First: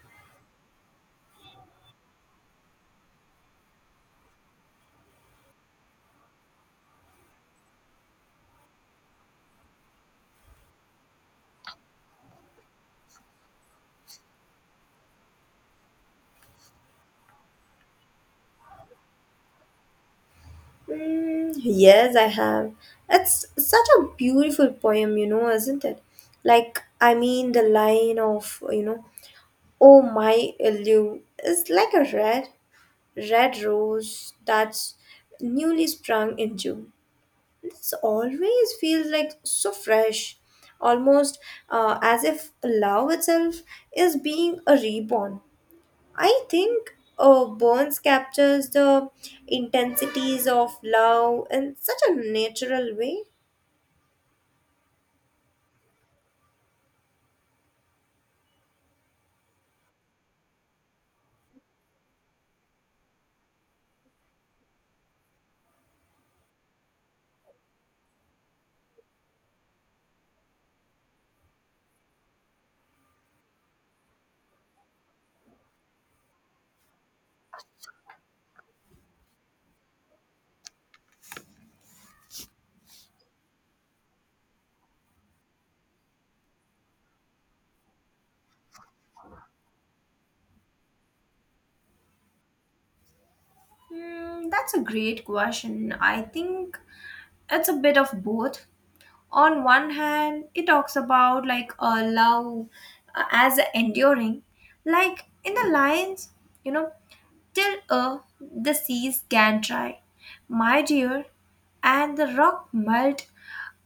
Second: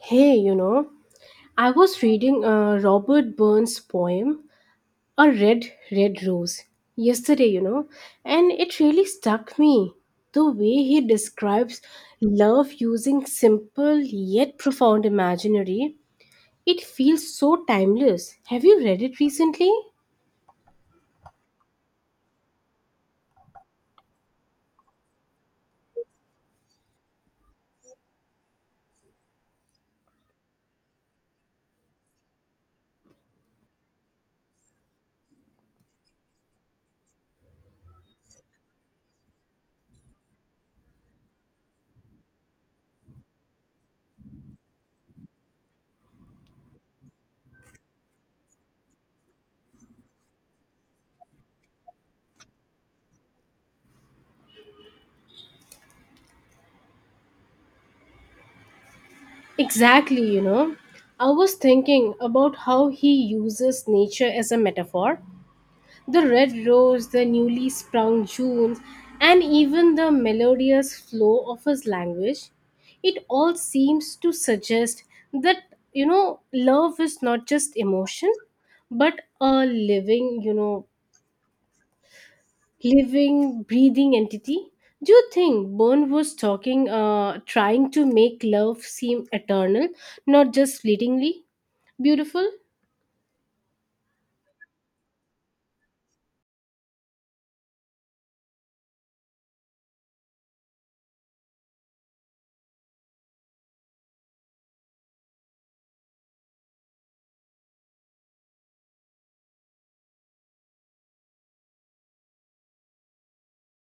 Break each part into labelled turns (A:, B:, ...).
A: Hey, I was reading Robert Burns' poem, A Red, Red Rose, yesterday, and it really stuck me. The way he describes love using simple yet profound imaginary, it feels so timeless. Have you read it recently?
B: Yes, I have. It's such a beautiful poem, you know, isn't it? The line of, you know, oh my Ilu is like a red, red rose that's newly sprung in June. This always feels like so fresh, almost as if love itself is being a reborn. I think Burns captures the intensities of love in such a natural way.
A: Exactly. I was thinking about how he uses nature as a metaphor. The red rose, the newly sprung June, and even the melodious flow of his language, it all seems to suggest that, love is not just emotion, but a living, breathing entity. Do you think Byrne was trying to make love seem eternal, not just fleetingly beautiful?
B: That's a great question. I think it's a bit of both. On one hand, it talks about like a love as enduring, like in the lines, you know, till the seas can dry, my dear, and the rock melt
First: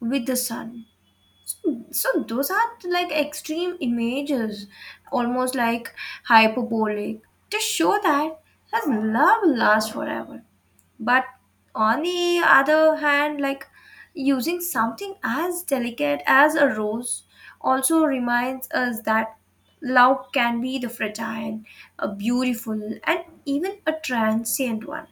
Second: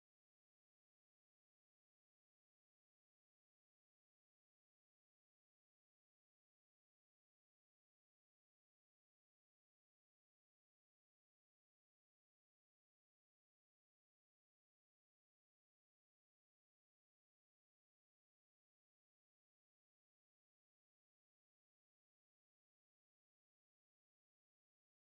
B: with the sun. So those are like extreme images, almost like hyperbolic, to show that his love lasts forever. But on the other hand, like using something as delicate as a rose also reminds us that love can be the fragile, a beautiful, and even a transient one.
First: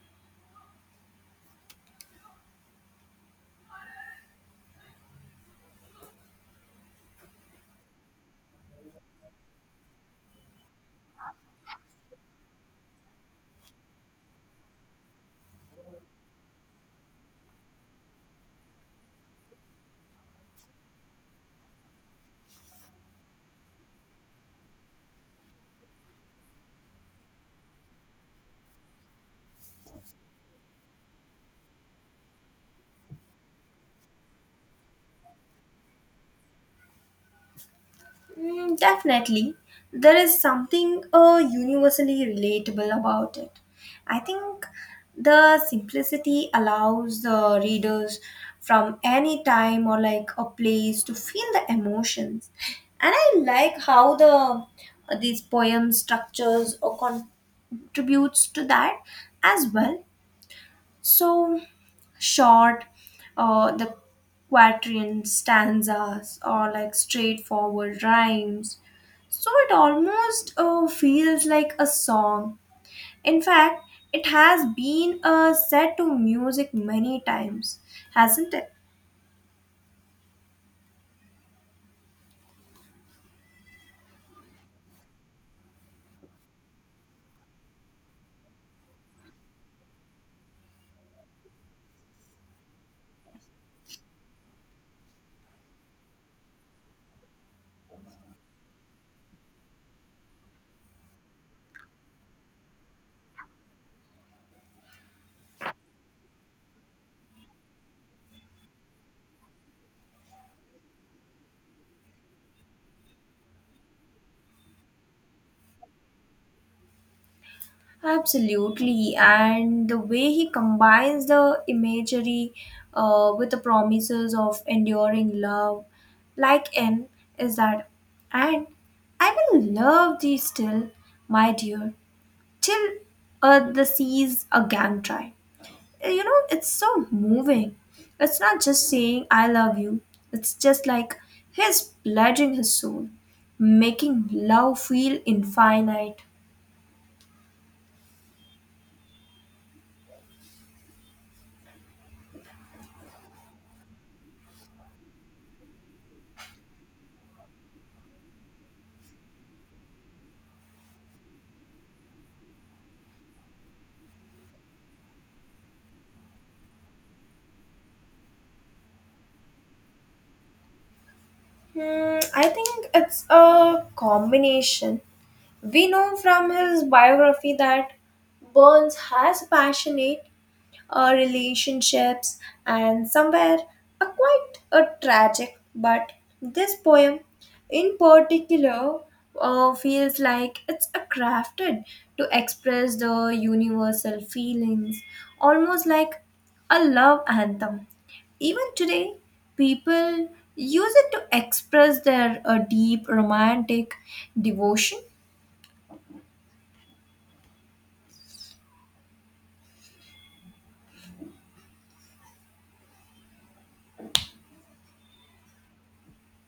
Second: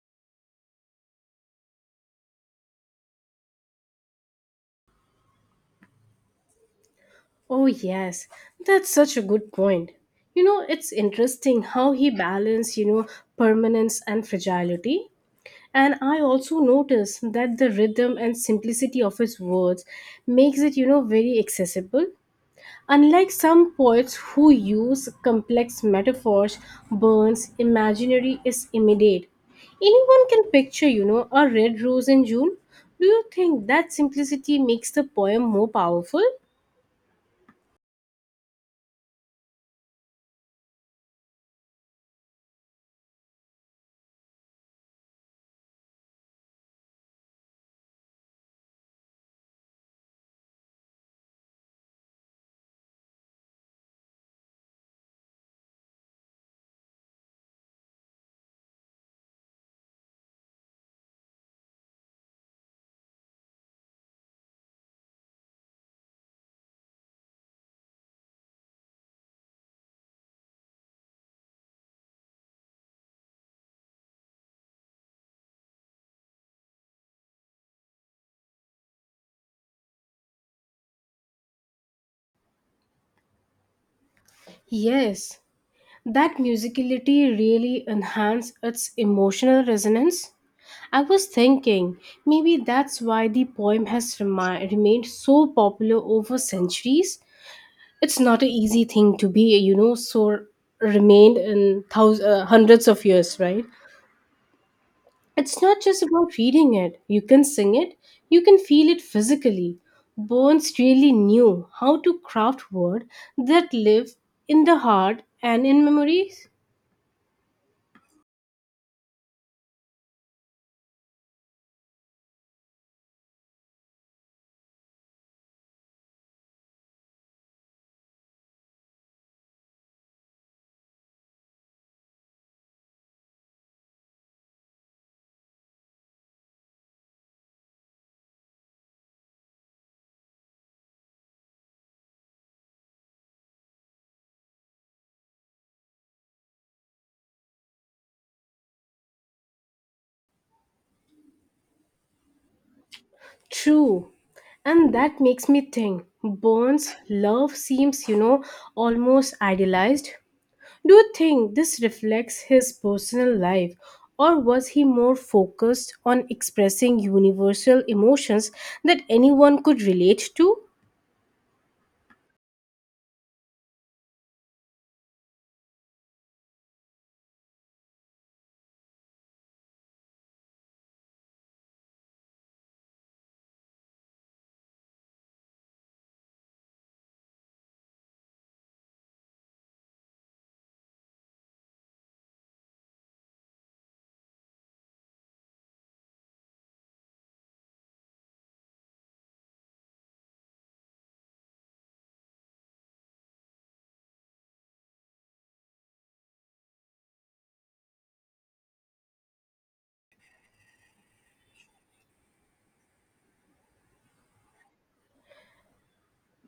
A: Oh, yes, that's such a good point. It's interesting how he balanced, permanence and fragility. And I also noticed that the rhythm and simplicity of his words makes it, very accessible. Unlike some poets who use complex metaphors, Burns' imaginary is immediate. Anyone can picture, a red rose in June. Do you think that simplicity makes the poem more powerful?
B: Definitely. There is something universally relatable about it. I think the simplicity allows the readers from any time or like a place to feel the emotions. And I like how the these poem structures or contributes to that as well. So short, the quatrain stanzas or like straightforward rhymes, so it almost feels like a song. In fact, it has been set to music many times, hasn't it?
A: Yes, that musicality really enhanced its emotional resonance. I was thinking maybe that's why the poem has remained so popular over centuries. It's not an easy thing to be, so remained in hundreds of years, right? It's not just about reading it. You can sing it, you can feel it physically. Burns really knew how to craft words that live in the heart and in memories.
B: Absolutely. And the way he combines the imagery with the promises of enduring love, like in, is that, and I will love thee still, my dear, till the seas again try. You know, it's so moving. It's not just saying I love you, it's just like he's pledging his soul, making love feel infinite.
A: True. And that makes me think Burns' love seems, almost idealized. Do you think this reflects his personal life, or was he more focused on expressing universal emotions that anyone could relate to?
B: I think it's a combination. We know from his biography that Burns has passionate relationships, and somewhere a quite a tragic. But this poem, in particular, feels like it's a crafted to express the universal feelings, almost like a love anthem. Even today, people use it to express their deep romantic devotion.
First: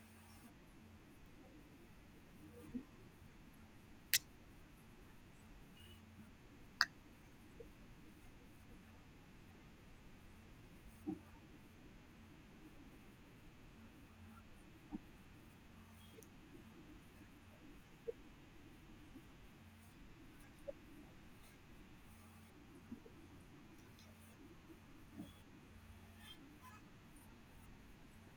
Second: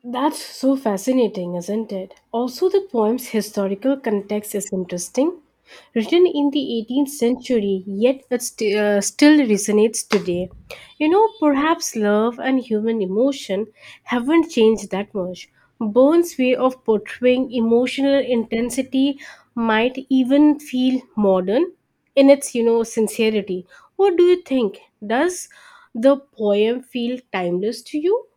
A: That's so fascinating, isn't it? Also, the poem's historical context is interesting. Written in the 18th century, yet it still resonates today. Perhaps love and human emotion haven't changed that much. Burns' way of portraying emotional intensity might even feel modern in its, sincerity. What do you think? Does the poem feel timeless to you?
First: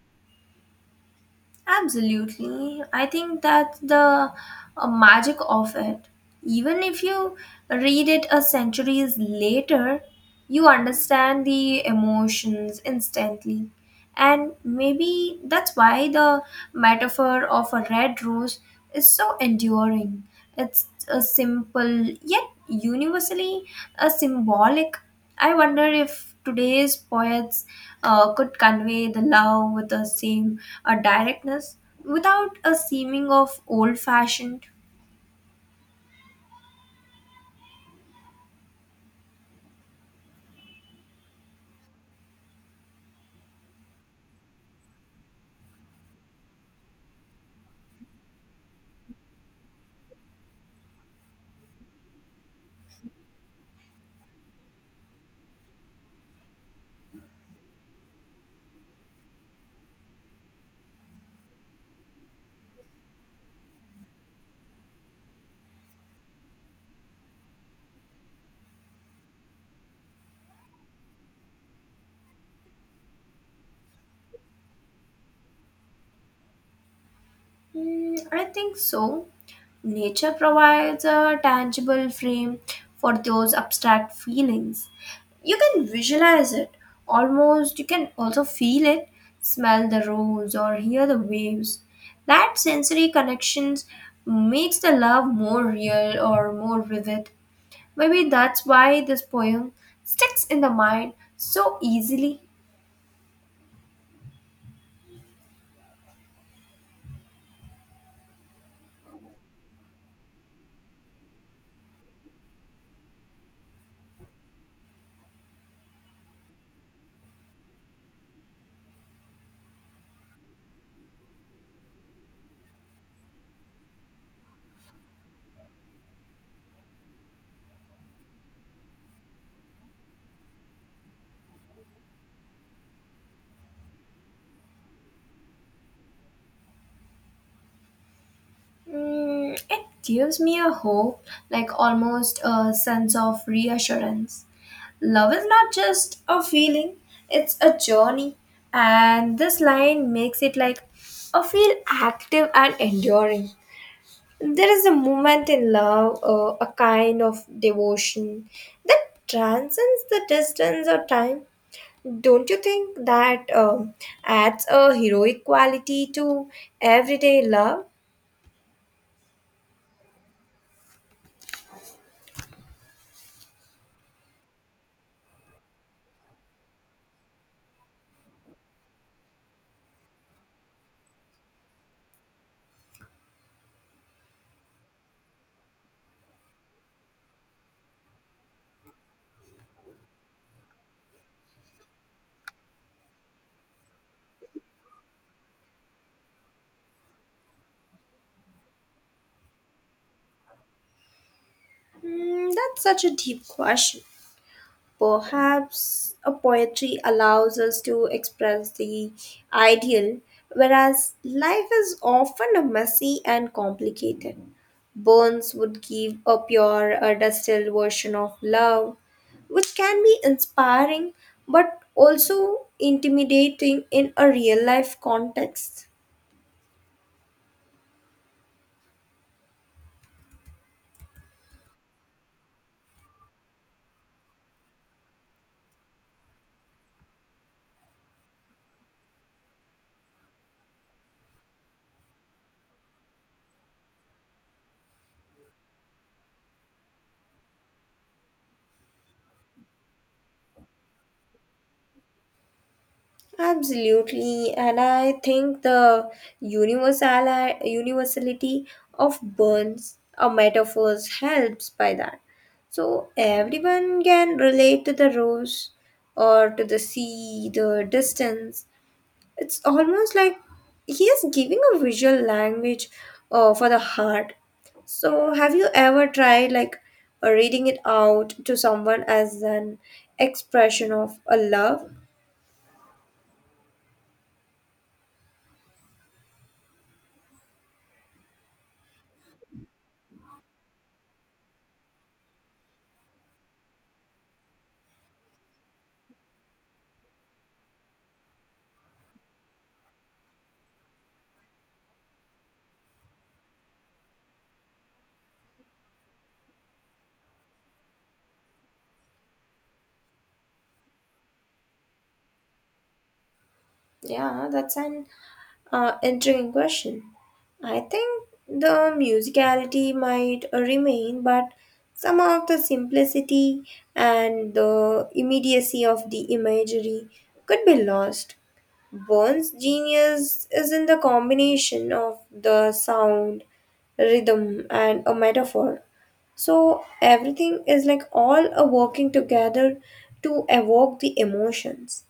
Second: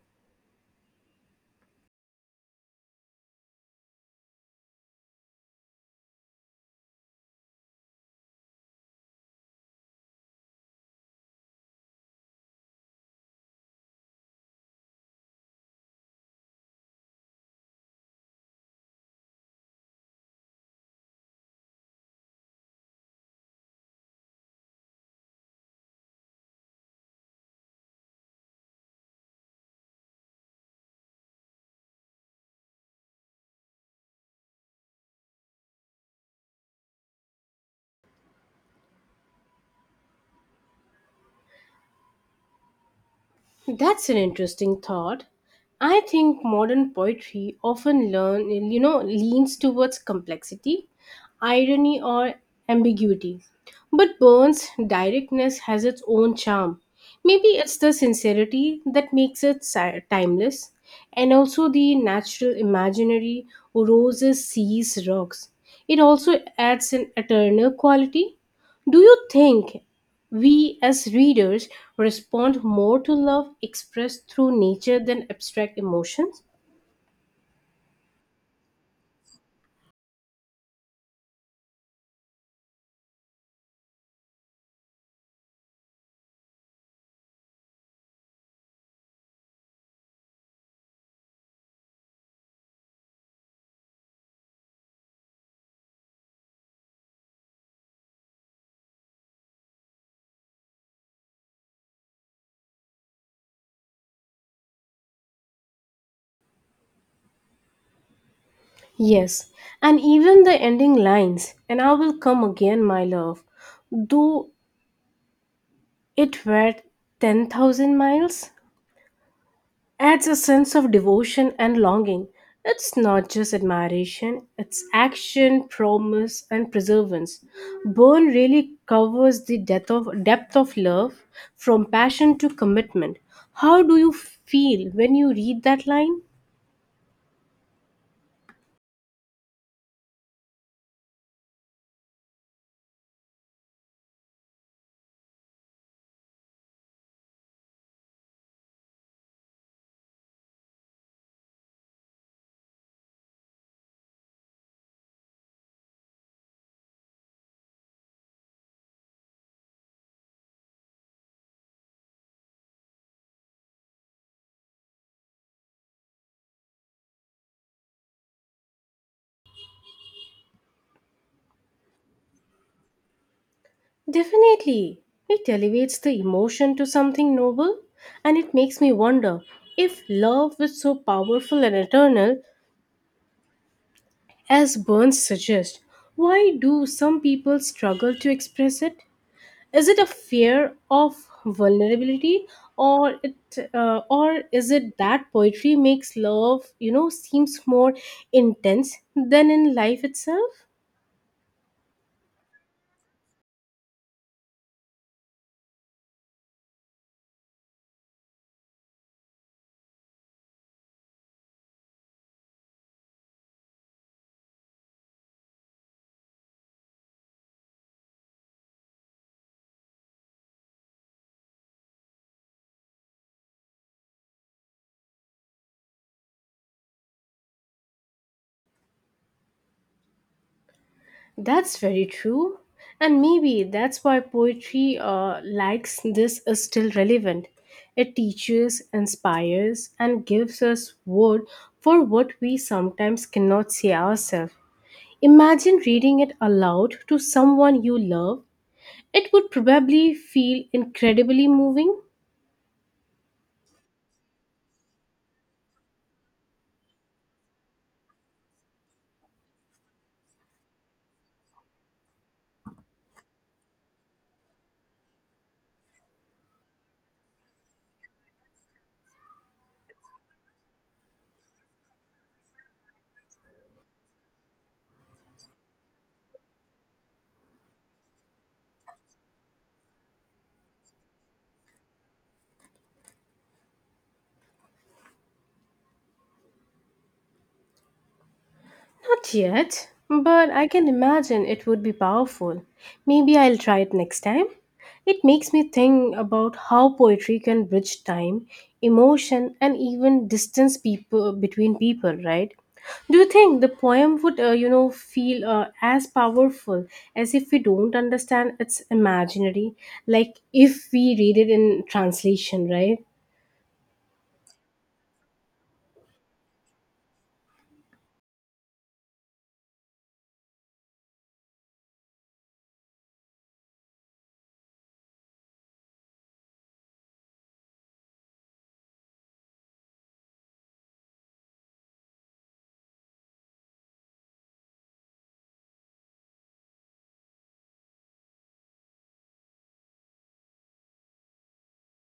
B: Absolutely. I think that's the magic of it. Even if you read it a centuries later, you understand the emotions instantly. And maybe that's why the metaphor of a red rose is so enduring. It's a simple yet universally a symbolic. I wonder if today's poets could convey the love with the same a directness without a seeming of old fashioned.
A: That's an interesting thought. I think modern poetry often learn you know leans towards complexity, irony or ambiguity. But Burns' directness has its own charm. Maybe it's the sincerity that makes it timeless, and also the natural imaginary, roses, seas, rocks. It also adds an eternal quality. Do you think we as readers respond more to love expressed through nature than abstract emotions?
B: I think so. Nature provides a tangible frame for those abstract feelings. You can visualize it, almost, you can also feel it, smell the rose, or hear the waves. That sensory connections makes the love more real or more vivid. Maybe that's why this poem sticks in the mind so easily.
A: Yes, and even the ending lines, and I will come again, my love, though it were 10,000 miles, adds a sense of devotion and longing. It's not just admiration, it's action, promise, and perseverance. Burn really covers the depth of love from passion to commitment. How do you feel when you read that line?
B: It gives me a hope, like almost a sense of reassurance. Love is not just a feeling, it's a journey. And this line makes it like a feel active and enduring. There is a moment in love, a kind of devotion that transcends the distance or time. Don't you think that adds a heroic quality to everyday love?
A: Definitely. It elevates the emotion to something noble, and it makes me wonder, if love is so powerful and eternal as Burns suggests, why do some people struggle to express it? Is it a fear of vulnerability, or it, or is it that poetry makes love, seems more intense than in life itself?
B: That's such a deep question. Perhaps a poetry allows us to express the ideal, whereas life is often a messy and complicated. Burns would give a pure, a distilled version of love, which can be inspiring but also intimidating in a real life context.
A: That's very true. And maybe that's why poetry likes this is still relevant. It teaches, inspires, and gives us word for what we sometimes cannot see ourselves. Imagine reading it aloud to someone you love. It would probably feel incredibly moving.
B: Absolutely, and I think the universality of Burns or metaphors helps by that. So everyone can relate to the rose or to the sea, the distance. It's almost like he is giving a visual language for the heart. So have you ever tried like reading it out to someone as an expression of a love?
A: Not yet, but I can imagine it would be powerful. Maybe I'll try it next time. It makes me think about how poetry can bridge time, emotion, and even distance people between people, right? Do you think the poem would, feel as powerful, as if we don't understand its imaginary, like if we read it in translation, right?
B: Yeah, that's an intriguing question. I think the musicality might remain, but some of the simplicity and the immediacy of the imagery could be lost. Burns' genius is in the combination of the sound, rhythm, and a metaphor. So everything is like all are working together to evoke the emotions.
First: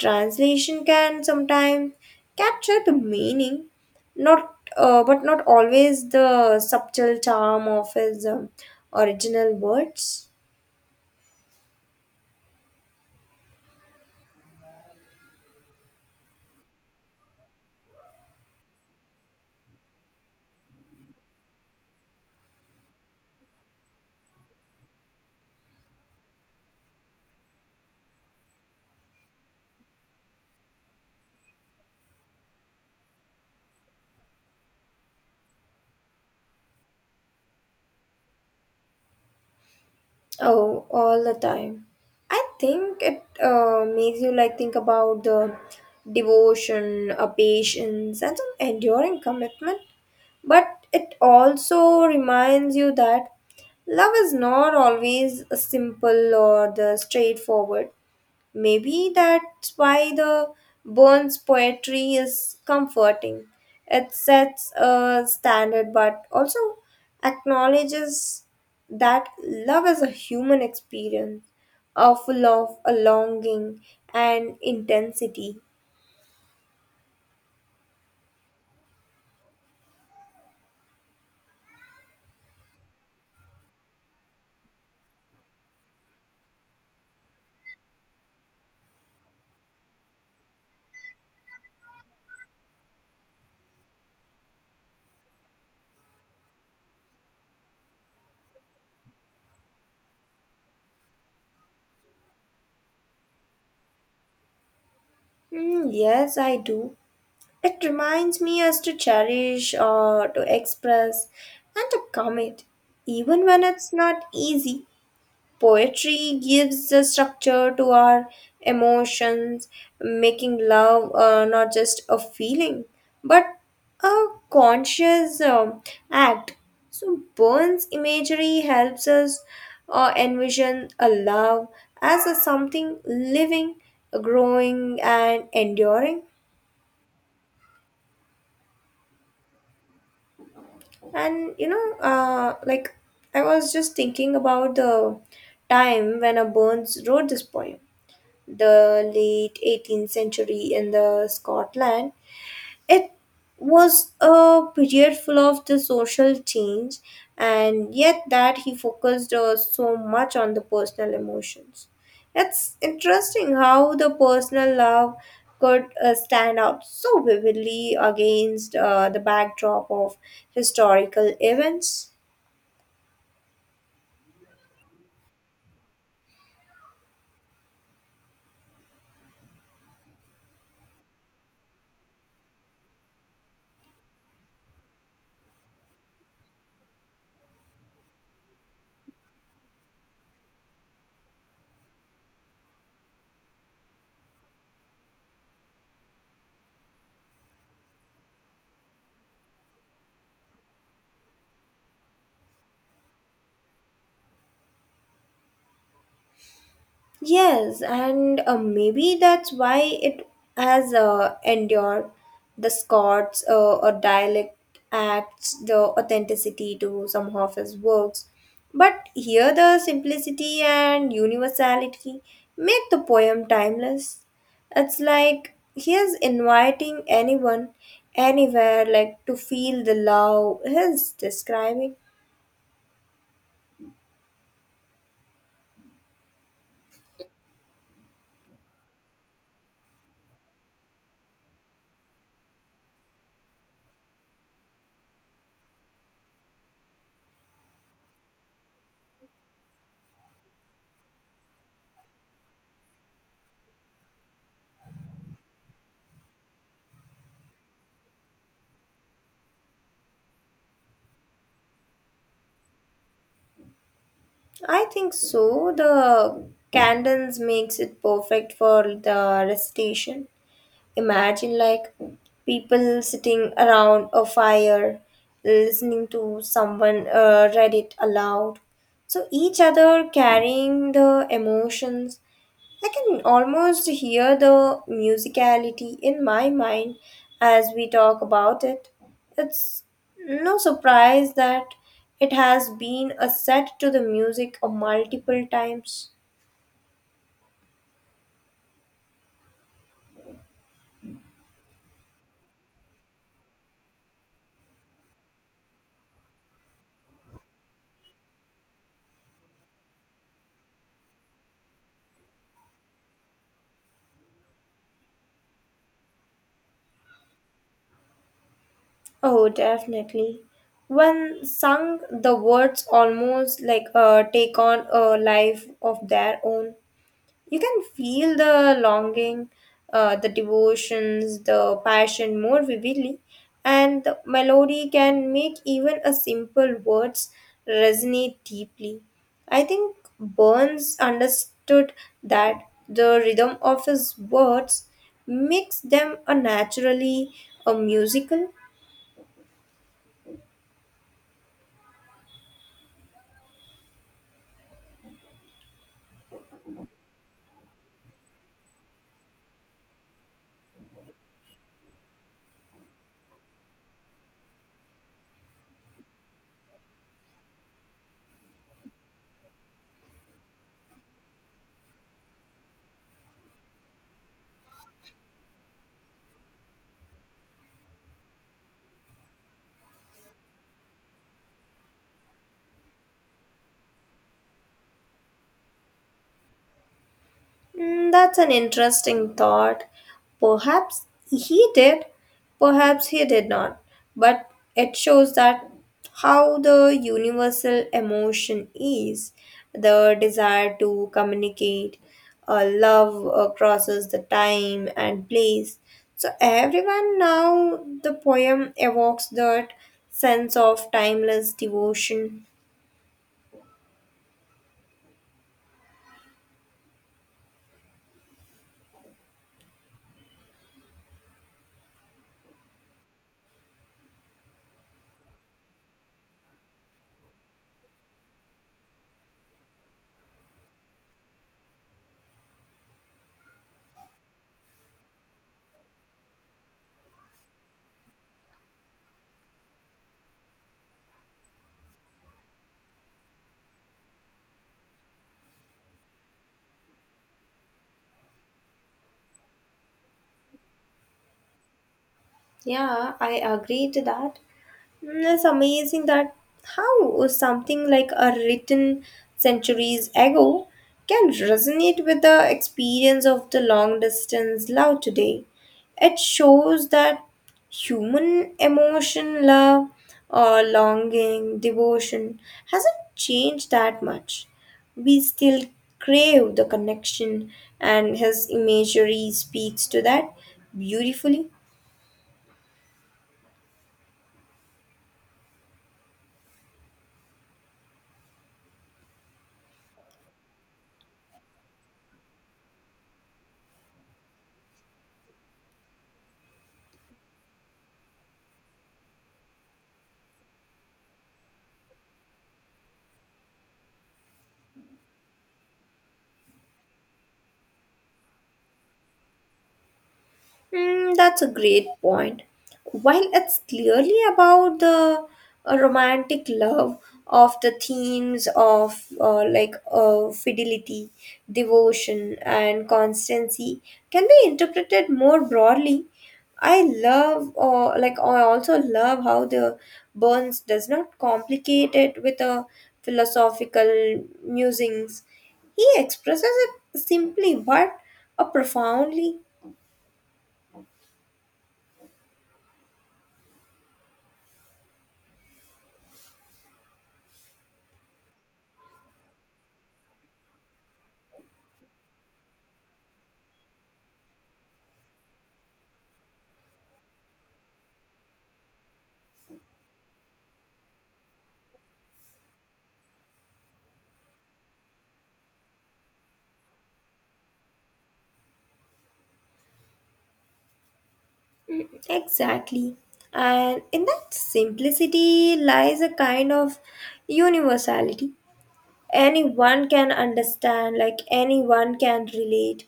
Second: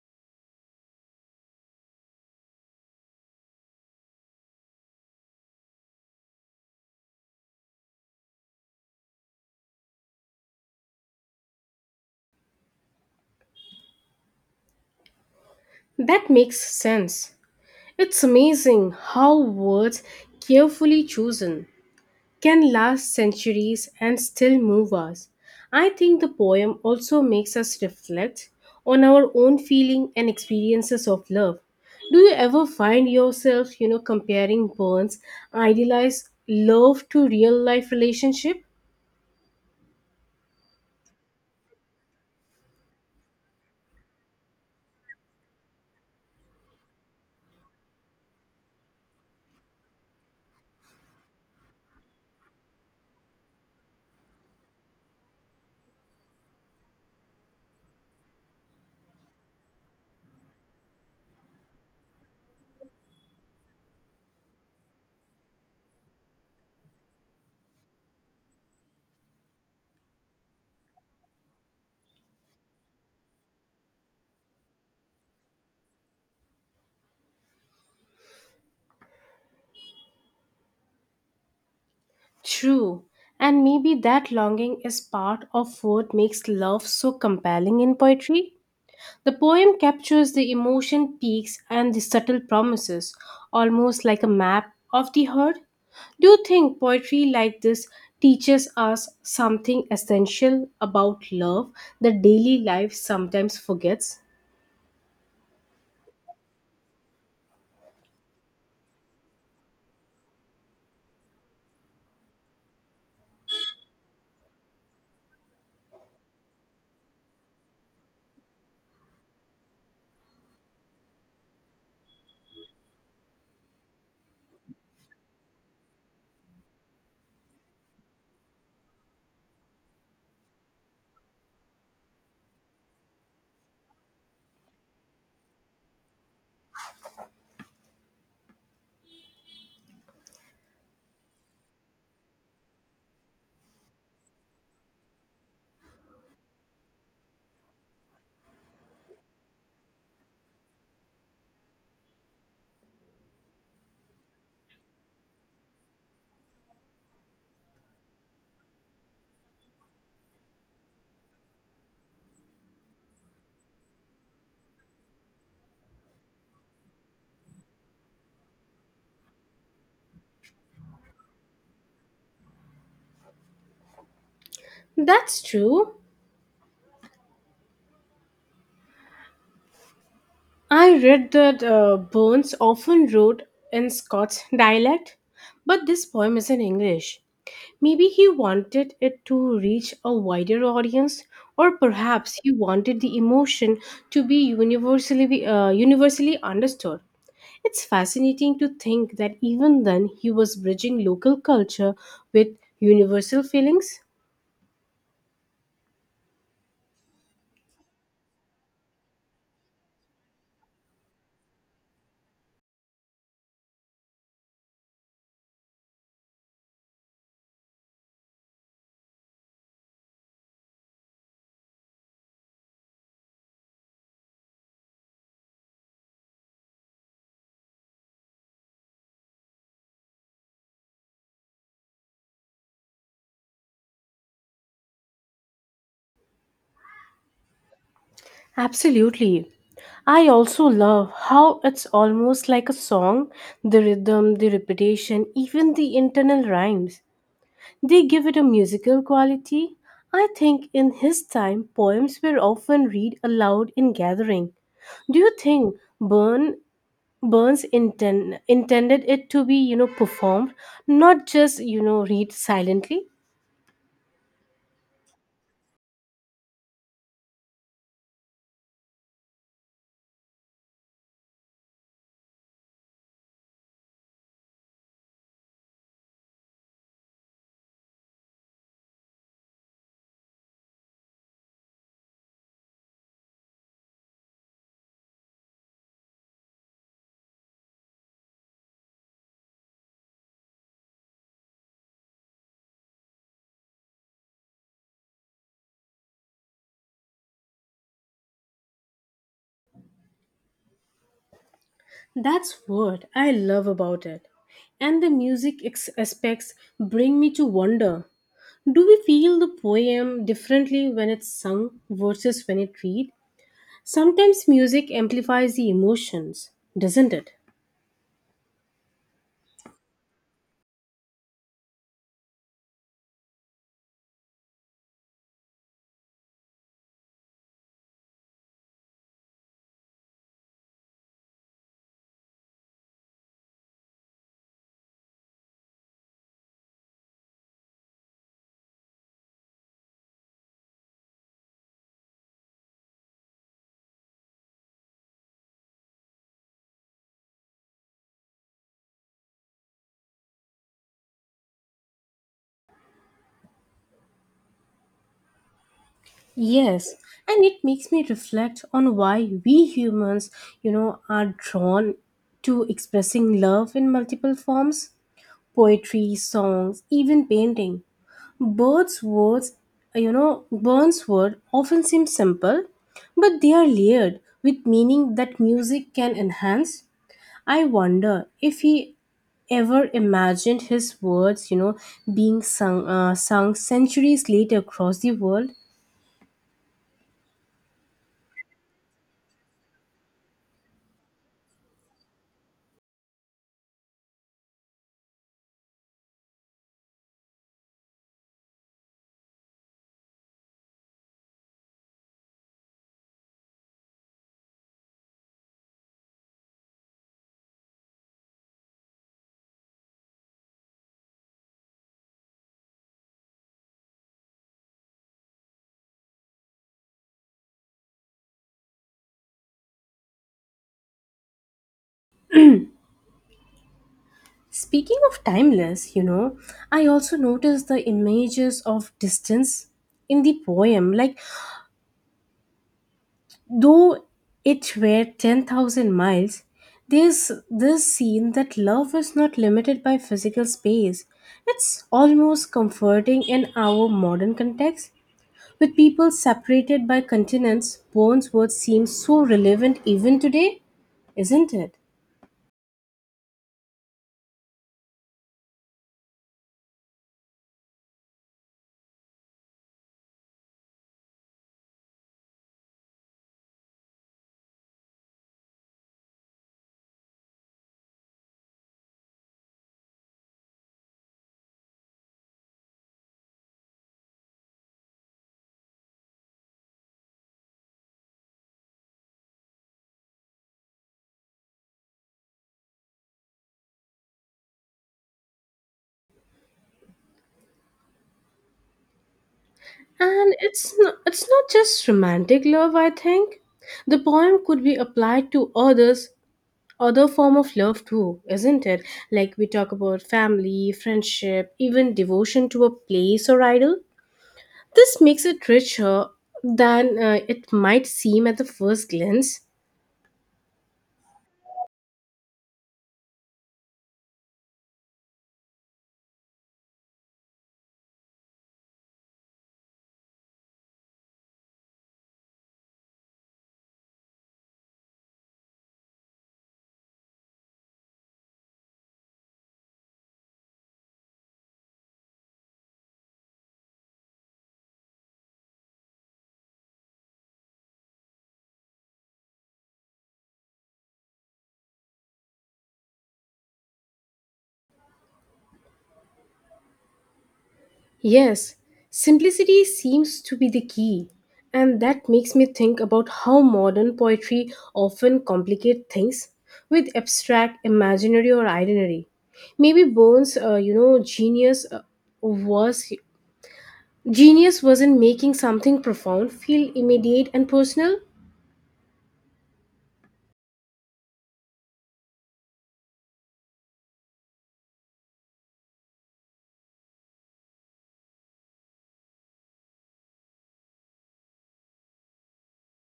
B: Translation can sometimes capture the meaning, not but not always the subtle charm of his original words.
A: That makes sense. It's amazing how words carefully chosen can last centuries and still move us. I think the poem also makes us reflect on our own feeling and experiences of love. Do you ever find yourself, comparing Burns' idealized love to real life relationship?
B: Oh, all the time. I think it makes you like think about the devotion, a patience, and some enduring commitment. But it also reminds you that love is not always simple or the straightforward. Maybe that's why the Burns poetry is comforting. It sets a standard but also acknowledges that love is a human experience, a full of a longing and intensity.
A: True. And maybe that longing is part of what makes love so compelling in poetry. The poem captures the emotion peaks and the subtle promises, almost like a map of the heart. Do you think poetry like this teaches us something essential about love that daily life sometimes forgets?
B: Yes, I do. It reminds me as to cherish or to express and to commit, even when it's not easy. Poetry gives a structure to our emotions, making love not just a feeling but a conscious act. So, Burns' imagery helps us envision a love as a something living, growing, and enduring. And you know, like I was just thinking about the time when a Burns wrote this poem, the late 18th century in the Scotland, it was a period full of the social change, and yet that he focused so much on the personal emotions. It's interesting how the personal love could stand out so vividly against the backdrop of historical events.
A: That's true. I read that Burns often wrote in Scots dialect, but this poem is in English. Maybe he wanted it to reach a wider audience, or perhaps he wanted the emotion to be universally understood. It's fascinating to think that even then he was bridging local culture with universal feelings.
B: Yes, and maybe that's why it has endured. The Scots or dialect adds the authenticity to some of his works, but here the simplicity and universality make the poem timeless. It's like he is inviting anyone, anywhere, like to feel the love he's describing.
A: Absolutely. I also love how it's almost like a song, the rhythm, the repetition, even the internal rhymes. They give it a musical quality. I think in his time, poems were often read aloud in gathering. Do you think Burn Burns intended it to be, performed, not just, read silently?
B: I think so. The candles makes it perfect for the recitation. Imagine like people sitting around a fire, listening to someone read it aloud. So each other carrying the emotions. I can almost hear the musicality in my mind as we talk about it. It's no surprise that it has been a set to the music of multiple times.
A: That's what I love about it. And the music aspects bring me to wonder, do we feel the poem differently when it's sung versus when it read? Sometimes music amplifies the emotions, doesn't it?
B: Oh, definitely. When sung, the words almost like take on a life of their own. You can feel the longing, the devotions, the passion more vividly, and the melody can make even a simple words resonate deeply. I think Burns understood that the rhythm of his words makes them a naturally a musical.
A: Yes, and it makes me reflect on why we humans, are drawn to expressing love in multiple forms, poetry, songs, even painting. Words, Burns' words often seem simple, but they are layered with meaning that music can enhance. I wonder if he ever imagined his words, being sung centuries later across the world.
B: That's an interesting thought. Perhaps he did, perhaps he did not. But it shows that how the universal emotion is the desire to communicate, love crosses the time and place. So, everyone now, the poem evokes that sense of timeless devotion.
A: Speaking of timeless, I also noticed the images of distance in the poem, like, though it were 10,000 miles, there's this scene that love is not limited by physical space. It's almost comforting in our modern context. With people separated by continents, Wordsworth seems so relevant even today, isn't it?
B: Yeah, I agree to that. It's amazing that how something like a written centuries ago can resonate with the experience of the long distance love today. It shows that human emotion, love, or longing, devotion hasn't changed that much. We still crave the connection, and his imagery speaks to that beautifully.
A: And it's not just romantic love, I think. The poem could be applied to other form of love too, isn't it? Like we talk about family, friendship, even devotion to a place or idol. This makes it richer than it might seem at the first glance.
B: That's a great point. While it's clearly about the romantic love of the themes of fidelity, devotion, and constancy can be interpreted more broadly. I also love how the Burns does not complicate it with a philosophical musings. He expresses it simply but profoundly.
A: Yes, simplicity seems to be the key. And that makes me think about how modern poetry often complicate things with abstract imaginary, or imaginary. Maybe bones, genius, was Genius was in making something profound feel immediate and personal.
B: Exactly. And in that simplicity lies a kind of universality. Anyone can understand, like anyone can relate.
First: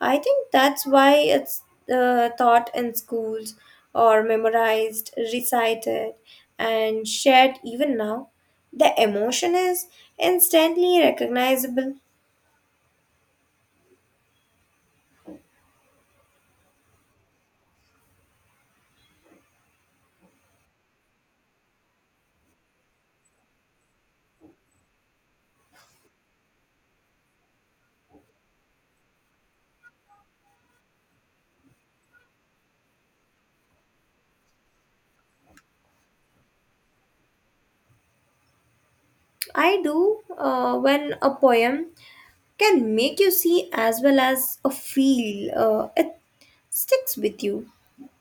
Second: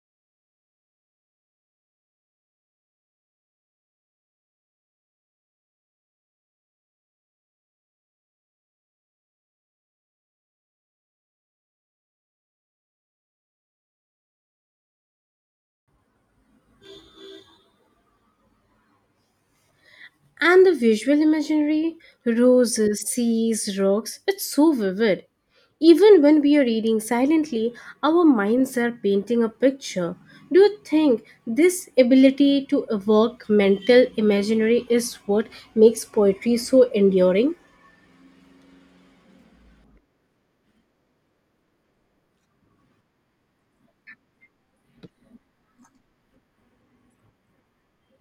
B: I think that's why it's taught in schools or memorized, recited, and shared even now. The emotion is instantly recognizable.
A: And the visual imagery, roses, seas, rocks, it's so vivid. Even when we are reading silently, our minds are painting a picture. Do you think this ability to evoke mental imaginary is what makes poetry so enduring?
B: I do when a poem can make you see as well as a feel. It sticks with you.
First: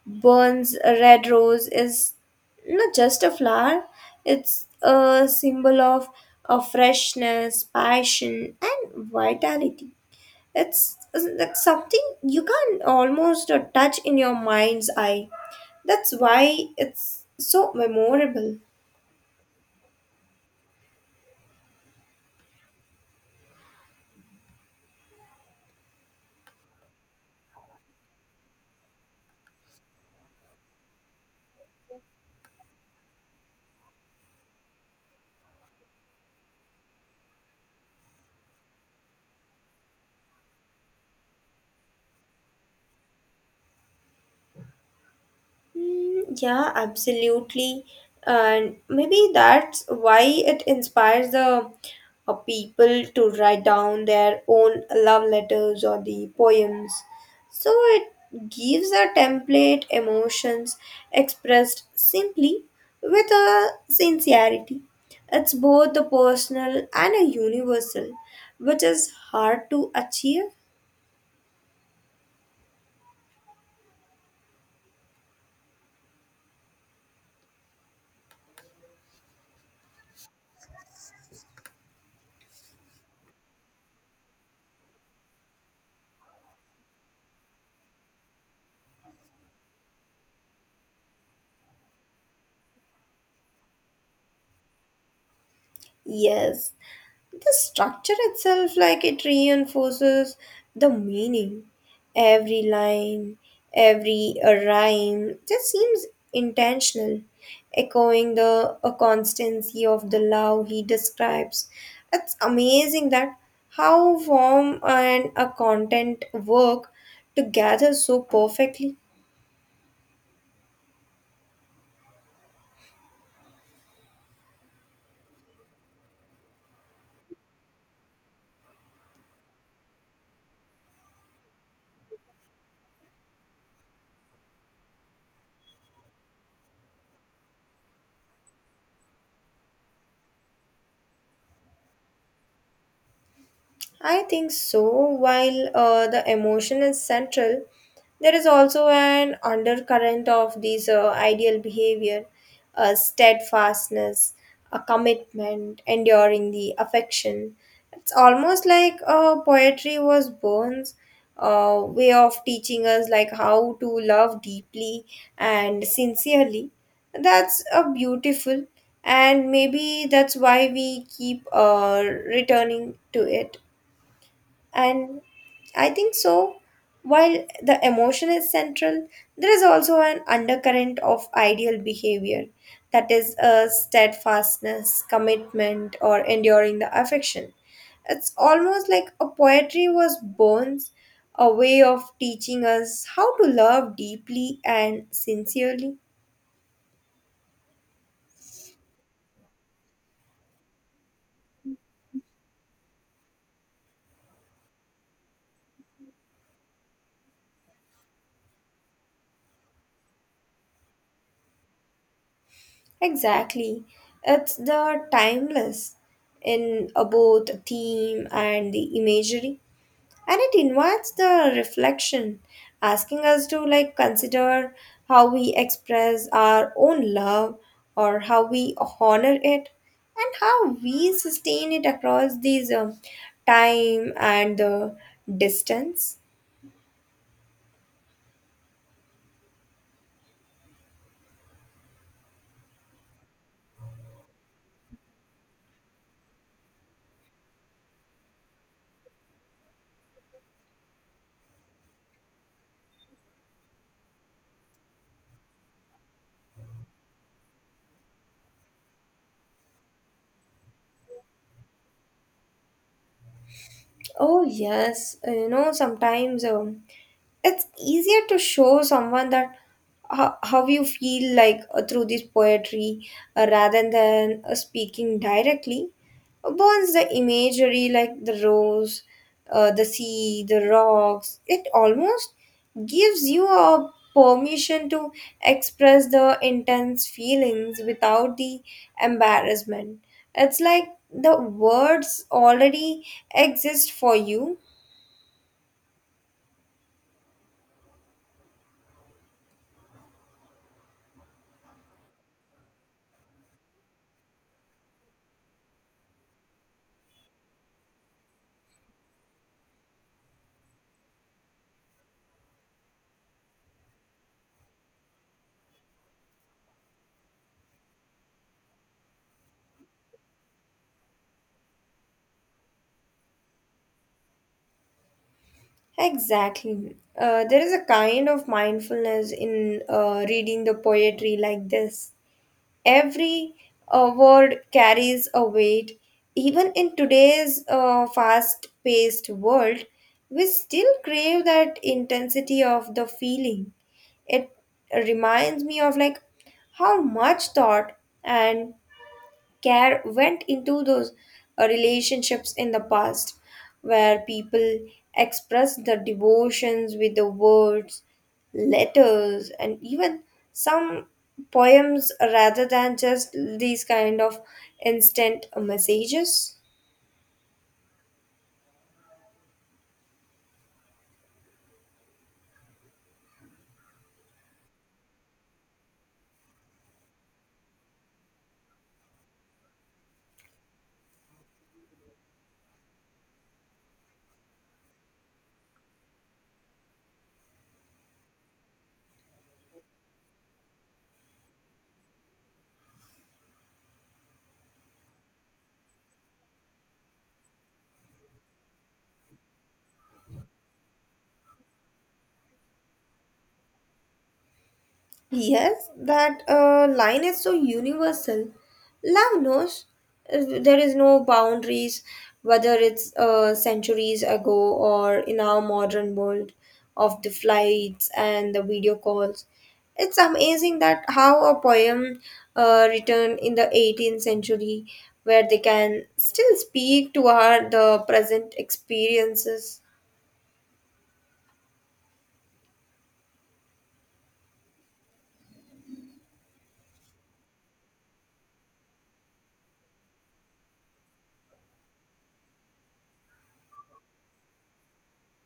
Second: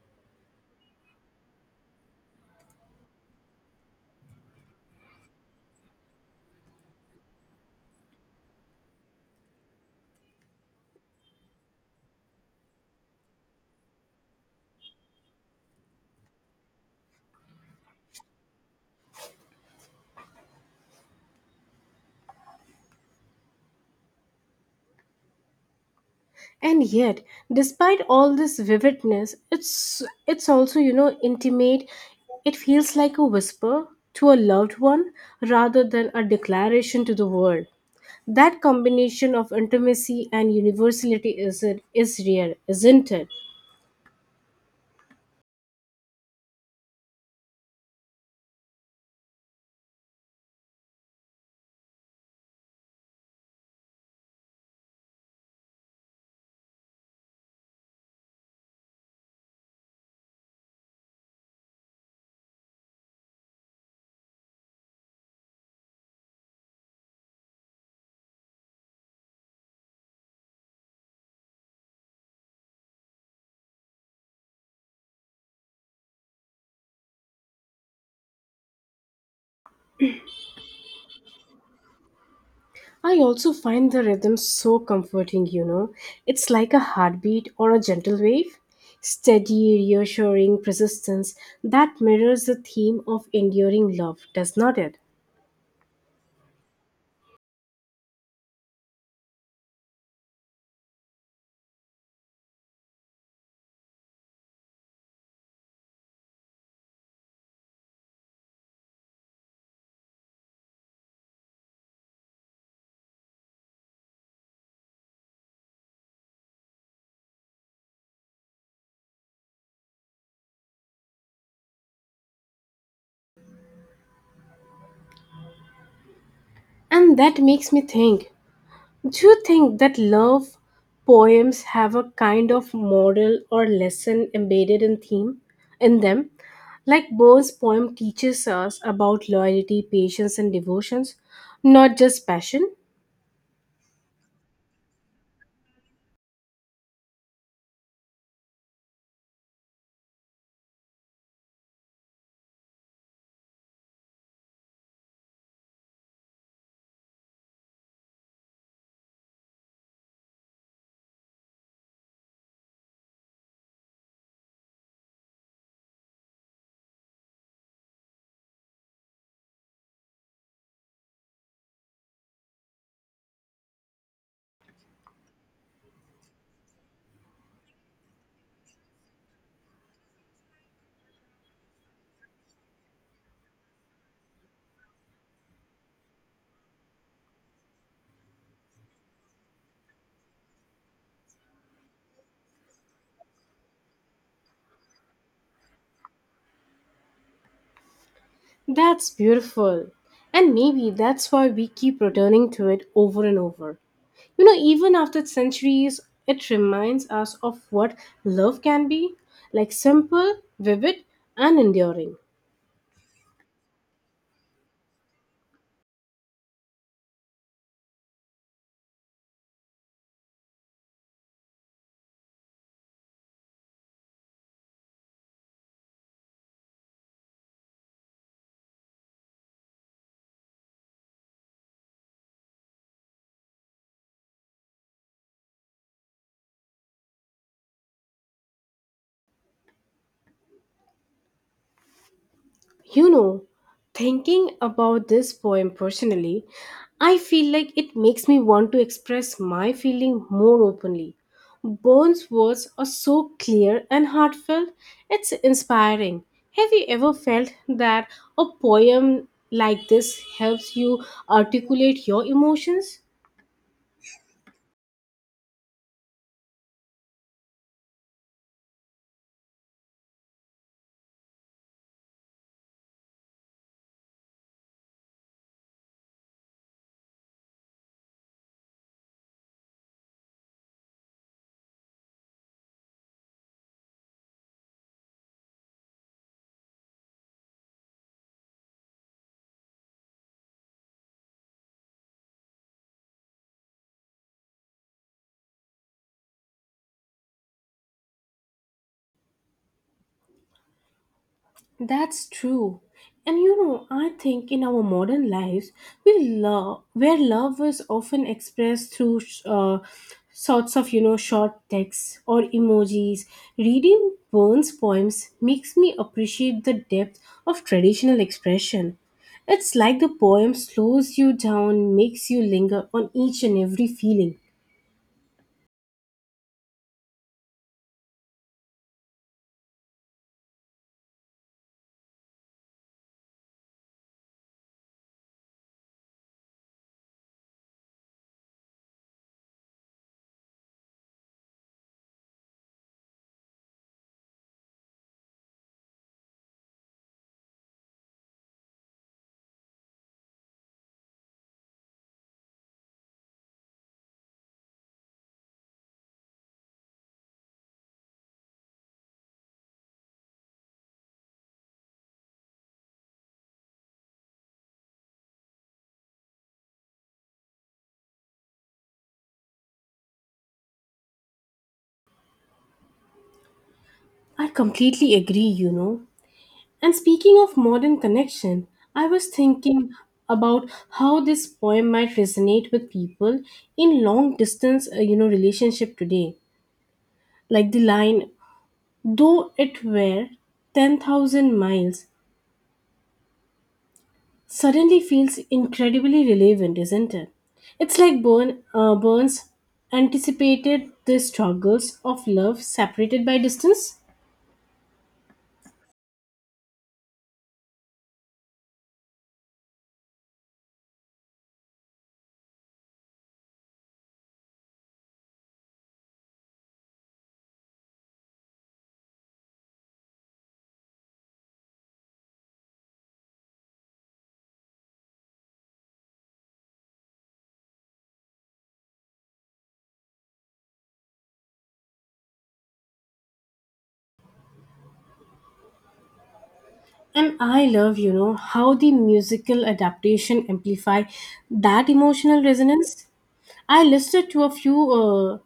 B: Burns' red rose is not just a flower, it's a symbol of freshness, passion, and vitality. It's like something you can almost touch in your mind's eye. That's why it's so memorable.
A: And yet, despite all this vividness, it's also, intimate. It feels like a whisper to a loved one rather than a declaration to the world. That combination of intimacy and universality, is it is real, isn't it?
B: Yeah, absolutely. And maybe that's why it inspires the people to write down their own love letters or the poems. So it gives a template emotions expressed simply with a sincerity. It's both a personal and a universal, which is hard to achieve.
A: I also find the rhythm so comforting. It's like a heartbeat or a gentle wave. Steady, reassuring persistence that mirrors the theme of enduring love, does not it?
B: Yes, the structure itself like it reinforces the meaning. Every line, every rhyme just seems intentional, echoing the constancy of the love he describes. It's amazing that how form and a content work together so perfectly.
A: And that makes me think, do you think that love poems have a kind of moral or lesson embedded in theme in them? Like Burns' poem teaches us about loyalty, patience, and devotions, not just passion.
B: I think so. While the emotion is central, there is also an undercurrent of these ideal behavior, steadfastness, a commitment, enduring the affection. It's almost like poetry was Burns' way of teaching us like how to love deeply and sincerely. That's a beautiful, and maybe that's why we keep returning to it. And I think so. While the emotion is central, there is also an undercurrent of ideal behavior that is, a steadfastness, commitment, or enduring the affection. It's almost like a poetry was born, a way of teaching us how to love deeply and sincerely.
A: That's beautiful. And maybe that's why we keep returning to it over and over. Even after centuries, it reminds us of what love can be, like simple, vivid, and enduring.
B: Exactly. It's the timeless in both theme and the imagery. And it invites the reflection, asking us to like consider how we express our own love, or how we honor it, and how we sustain it across these time and the distance.
A: You know, thinking about this poem personally, I feel like it makes me want to express my feeling more openly. Bourne's words are so clear and heartfelt, it's inspiring. Have you ever felt that a poem like this helps you articulate your emotions?
B: Oh yes, you know sometimes, it's easier to show someone that how you feel, like through this poetry, rather than speaking directly. Once the imagery, like the rose, the sea, the rocks, it almost gives you a permission to express the intense feelings without the embarrassment. It's like the words already exist for you.
A: That's true. And I think in our modern lives, we love where love is often expressed through sorts of short texts or emojis. Reading Burns' poems makes me appreciate the depth of traditional expression. It's like the poem slows you down, makes you linger on each and every feeling.
B: Exactly. There is a kind of mindfulness in reading the poetry like this. Every word carries a weight. Even in today's fast paced world, we still crave that intensity of the feeling. It reminds me of, like, how much thought and care went into those relationships in the past, where people expressed their devotions with the words, letters, and even some poems, rather than just these kind of instant messages.
A: I completely agree. And speaking of modern connection, I was thinking about how this poem might resonate with people in long distance, relationship today. Like the line, though it were 10,000 miles, suddenly feels incredibly relevant, isn't it? It's like Burns anticipated the struggles of love separated by distance.
B: Yes, that line is so universal. Love knows, there is no boundaries, whether it's centuries ago or in our modern world of the flights and the video calls. It's amazing that how a poem written in the 18th century, where they can still speak to our the present experiences.
A: And I love, how the musical adaptation amplify that emotional resonance. I listened to a few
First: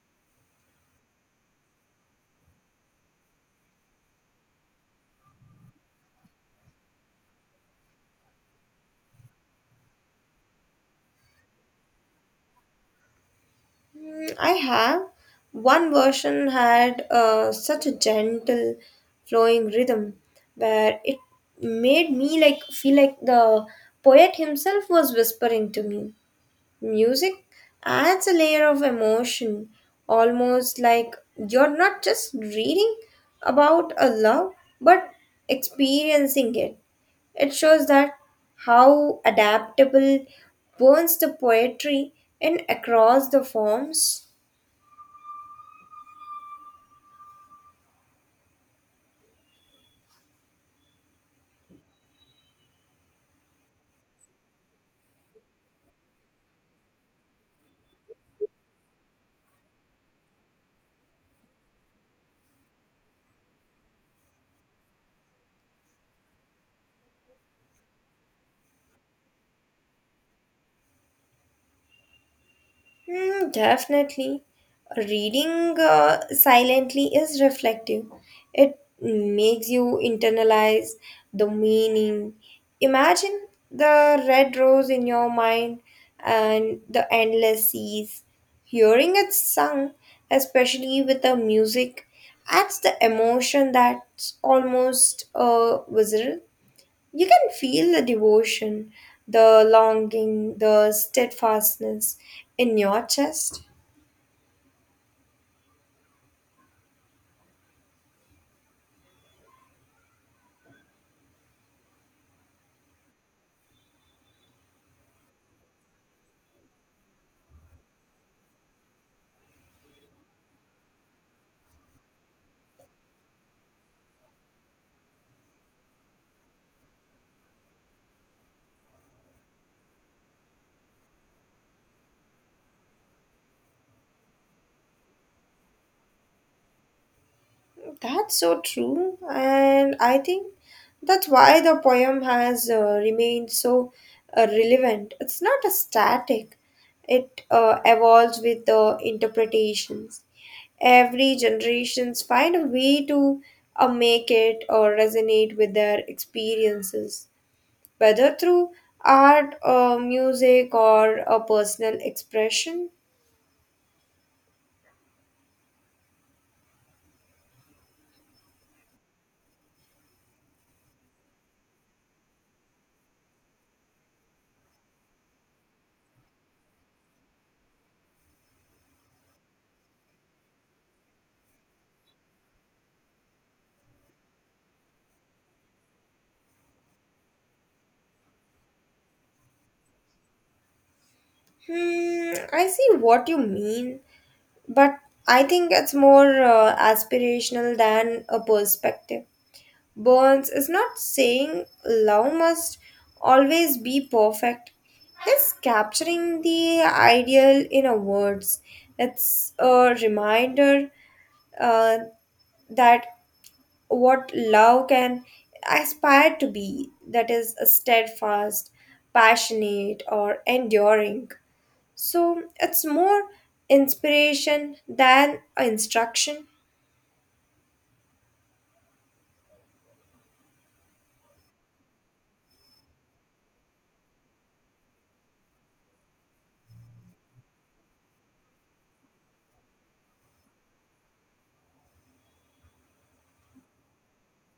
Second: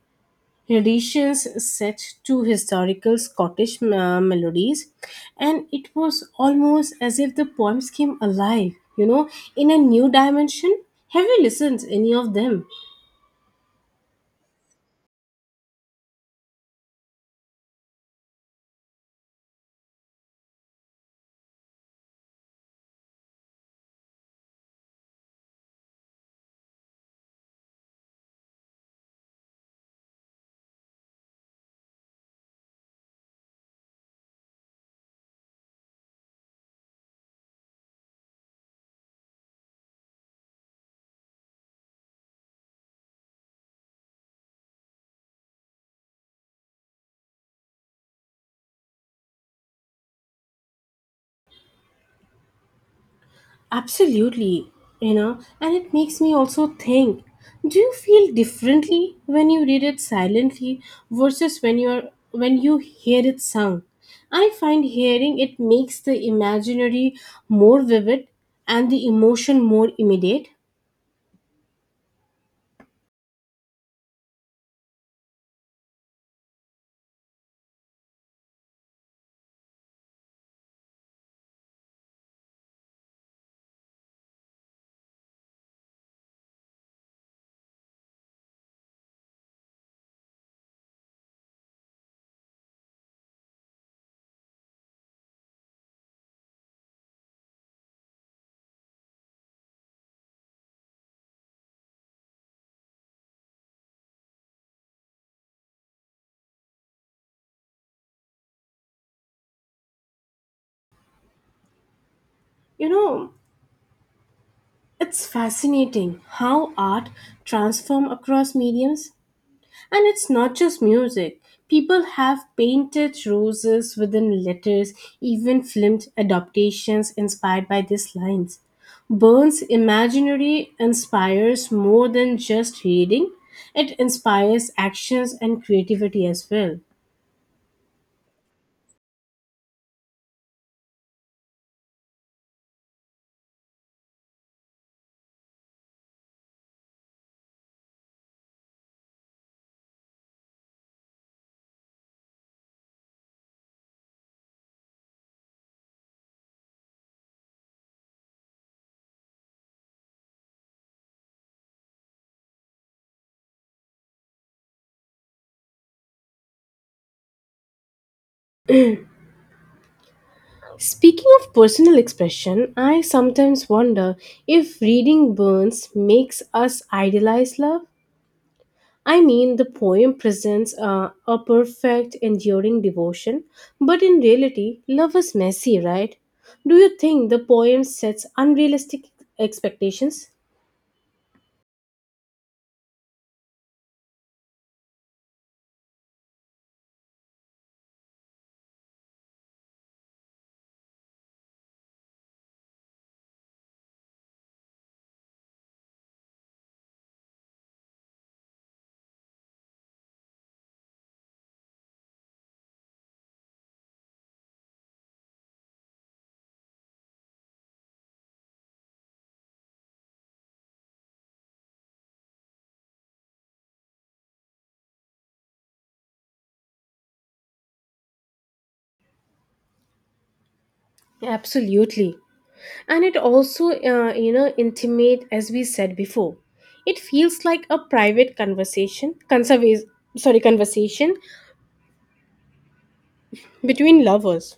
A: renditions set to historical Scottish melodies, and it was almost as if the poems came alive, in a new dimension. Have you listened to any of them?
B: Mm, I have. One version had such a gentle flowing rhythm, where it made me like feel like the poet himself was whispering to me. Music adds a layer of emotion, almost like you're not just reading about a love but experiencing it. It shows that how adaptable burns the poetry in across the forms.
A: Absolutely, and it makes me also think, do you feel differently when you read it silently versus when you hear it sung? I find hearing it makes the imaginary more vivid and the emotion more immediate.
B: Hmm, definitely. Reading silently is reflective. It makes you internalize the meaning. Imagine the red rose in your mind and the endless seas. Hearing it sung, especially with the music, adds the emotion that's almost visceral. You can feel the devotion, the longing, the steadfastness in your chest.
A: You know, it's fascinating how art transforms across mediums. And it's not just music. People have painted roses within letters, even filmed adaptations inspired by these lines. Burns' imaginary inspires more than just reading, it inspires actions and creativity as well.
B: That's so true, and I think that's why the poem has remained so relevant. It's not a static, it evolves with the interpretations. Every generations find a way to make it or resonate with their experiences, whether through art, music, or a personal expression.
A: Speaking of personal expression, I sometimes wonder if reading Burns makes us idealize love. I mean, the poem presents a perfect, enduring devotion, but in reality, love is messy, right? Do you think the poem sets unrealistic expectations?
B: Hmm, I see what you mean, but I think it's more aspirational than a perspective. Burns is not saying love must always be perfect. He's capturing the ideal in a words. It's a reminder, uh, that what love can aspire to be, that is steadfast, passionate, or enduring. So it's more inspiration than instruction.
A: Absolutely. And it also, intimate, as we said before. It feels like a private conversation between lovers.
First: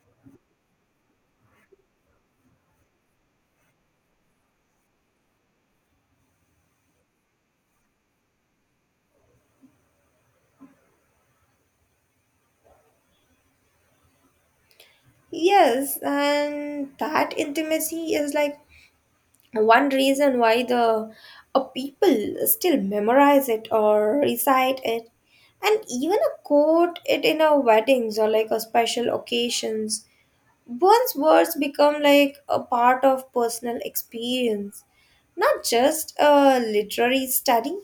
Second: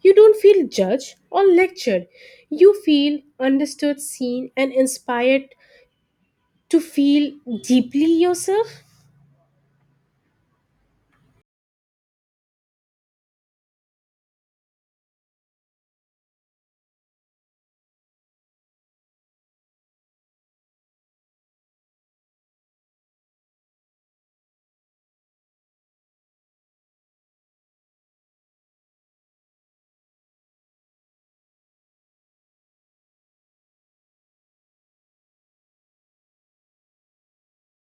A: You don't feel judged or lectured. You feel understood, seen, and inspired to feel deeply yourself.
B: Yes, and that intimacy is like one reason why the people still memorize it or recite it and even a quote it in our weddings or like a special occasions. One's words become like a part of personal experience, not just a literary study.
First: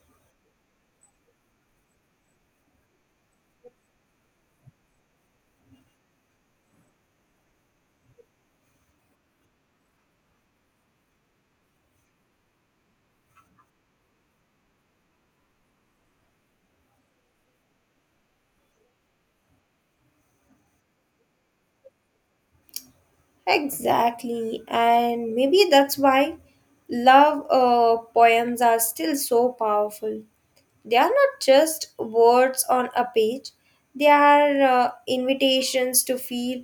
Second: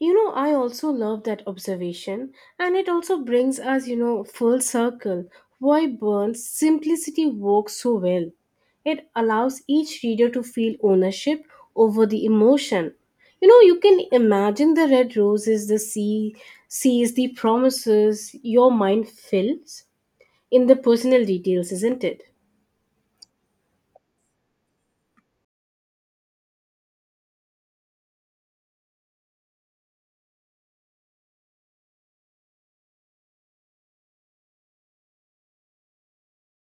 A: I also love that observation. And it also brings us, full circle, why Burns simplicity works so well. It allows each reader to feel ownership over the emotion. You can imagine the red rose is the sea, sees the promises, your mind fills in the personal details, isn't it?
B: Exactly, and maybe that's why love poems are still so powerful. They are not just words on a page, they are invitations to feel,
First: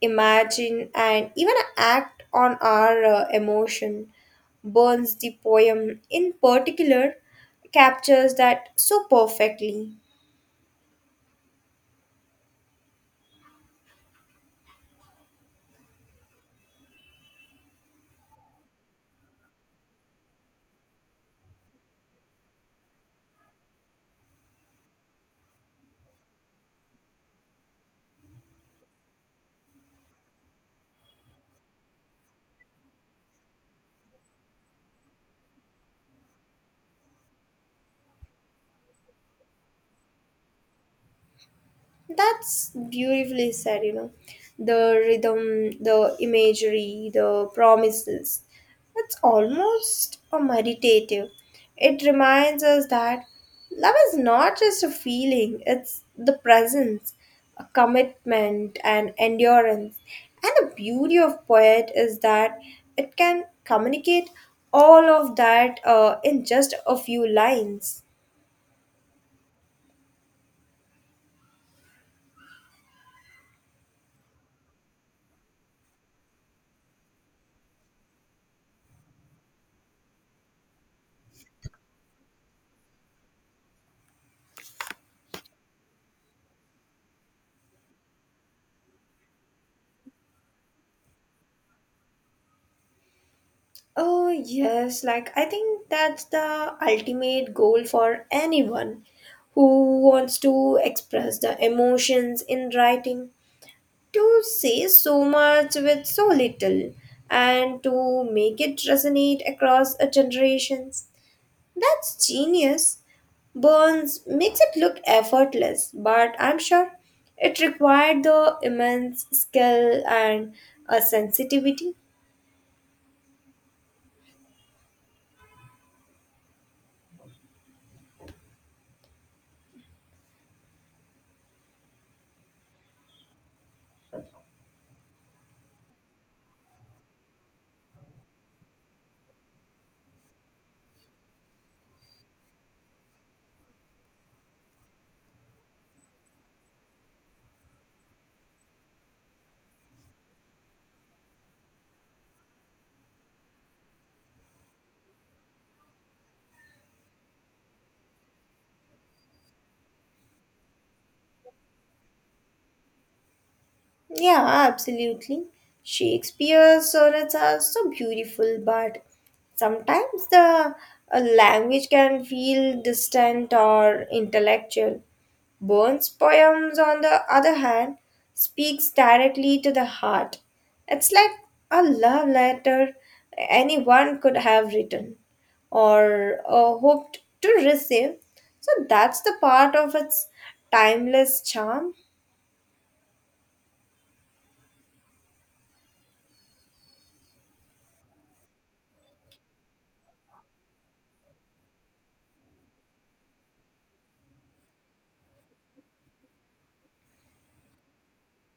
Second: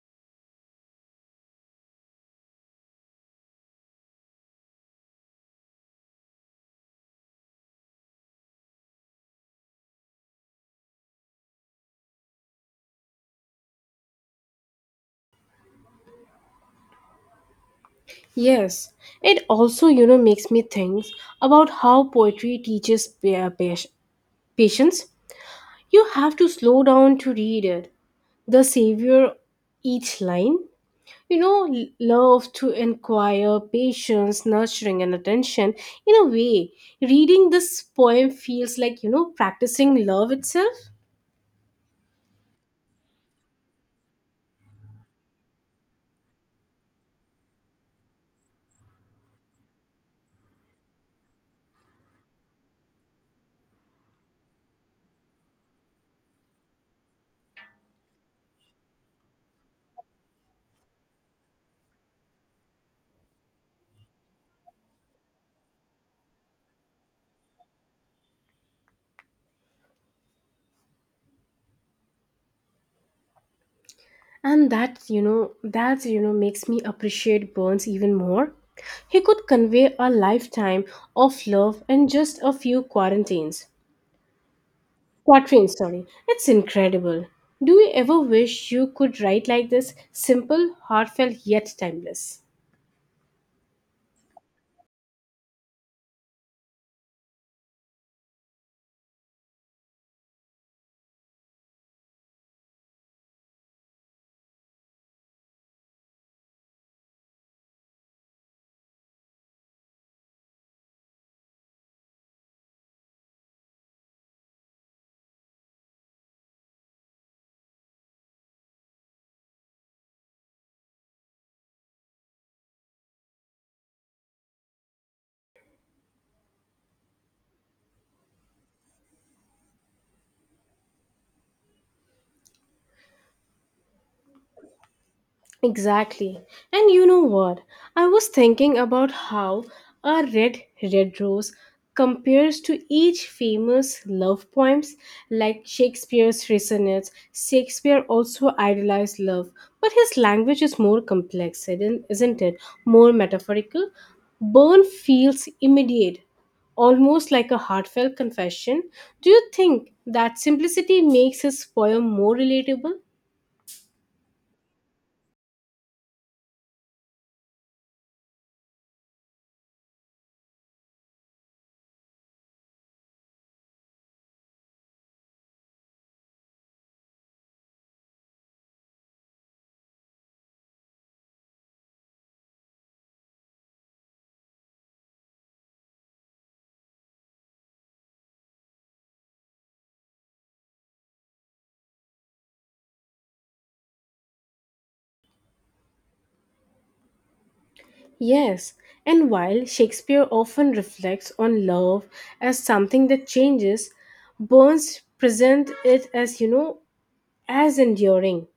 B: imagine, and even act on our emotion. Burns, the poem in particular, captures that so perfectly.
A: Yes, it also, makes me think about how poetry teaches patience. You have to slow down to read it. The savior each line. Love to inquire, patience, nurturing, and attention. In a way, reading this poem feels like, practicing love itself.
B: That's beautifully said, you know. The rhythm, the imagery, the promises. It's almost a meditative. It reminds us that love is not just a feeling, it's the presence, a commitment, and endurance. And the beauty of poet is that it can communicate all of that in just a few lines.
A: And that's, makes me appreciate Burns even more. He could convey a lifetime of love in just a few quarantines. Quatrains, sorry. It's incredible. Do you ever wish you could write like this? Simple, heartfelt, yet timeless.
B: Oh, yes. Like, I think that's the ultimate goal for anyone who wants to express the emotions in writing. To say so much with so little and to make it resonate across a generations. That's genius. Burns makes it look effortless, but I'm sure it required the immense skill and a sensitivity.
A: Exactly. And you know what? I was thinking about how a red red rose compares to each famous love poems like Shakespeare's Resonance. Shakespeare also idealized love, but his language is more complex, isn't it? More metaphorical. Burn feels immediate, almost like a heartfelt confession. Do you think that simplicity makes his poem more relatable?
B: Yeah, absolutely. Shakespeare's sonnets are so beautiful, but sometimes the language can feel distant or intellectual. Burns' poems, on the other hand, speaks directly to the heart. It's like a love letter anyone could have written or hoped to receive. So that's the part of its timeless charm.
A: Yes, and while Shakespeare often reflects on love as something that changes, Burns presents it as enduring.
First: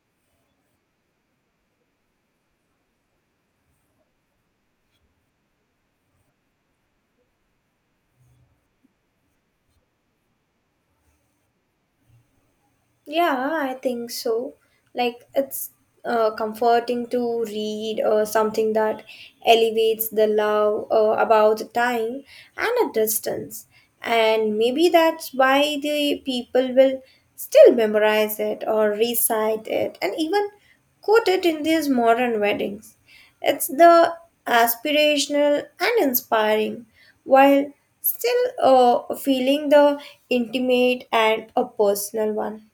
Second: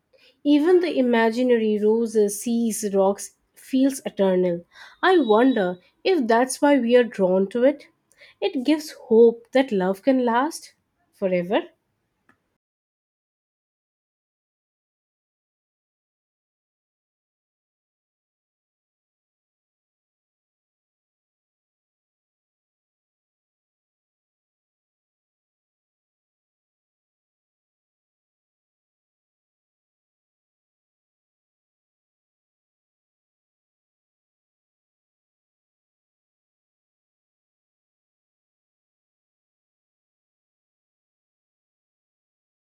A: Even the imaginary roses, seas, rocks feels eternal. I wonder if that's why we are drawn to it. It gives hope that love can last forever.
B: Yeah, I think so. Like it's comforting to read something that elevates the love, about the time and a distance. And maybe that's why the people will still memorize it or recite it and even quote it in these modern weddings. It's the aspirational and inspiring, while still feeling the intimate and a personal one.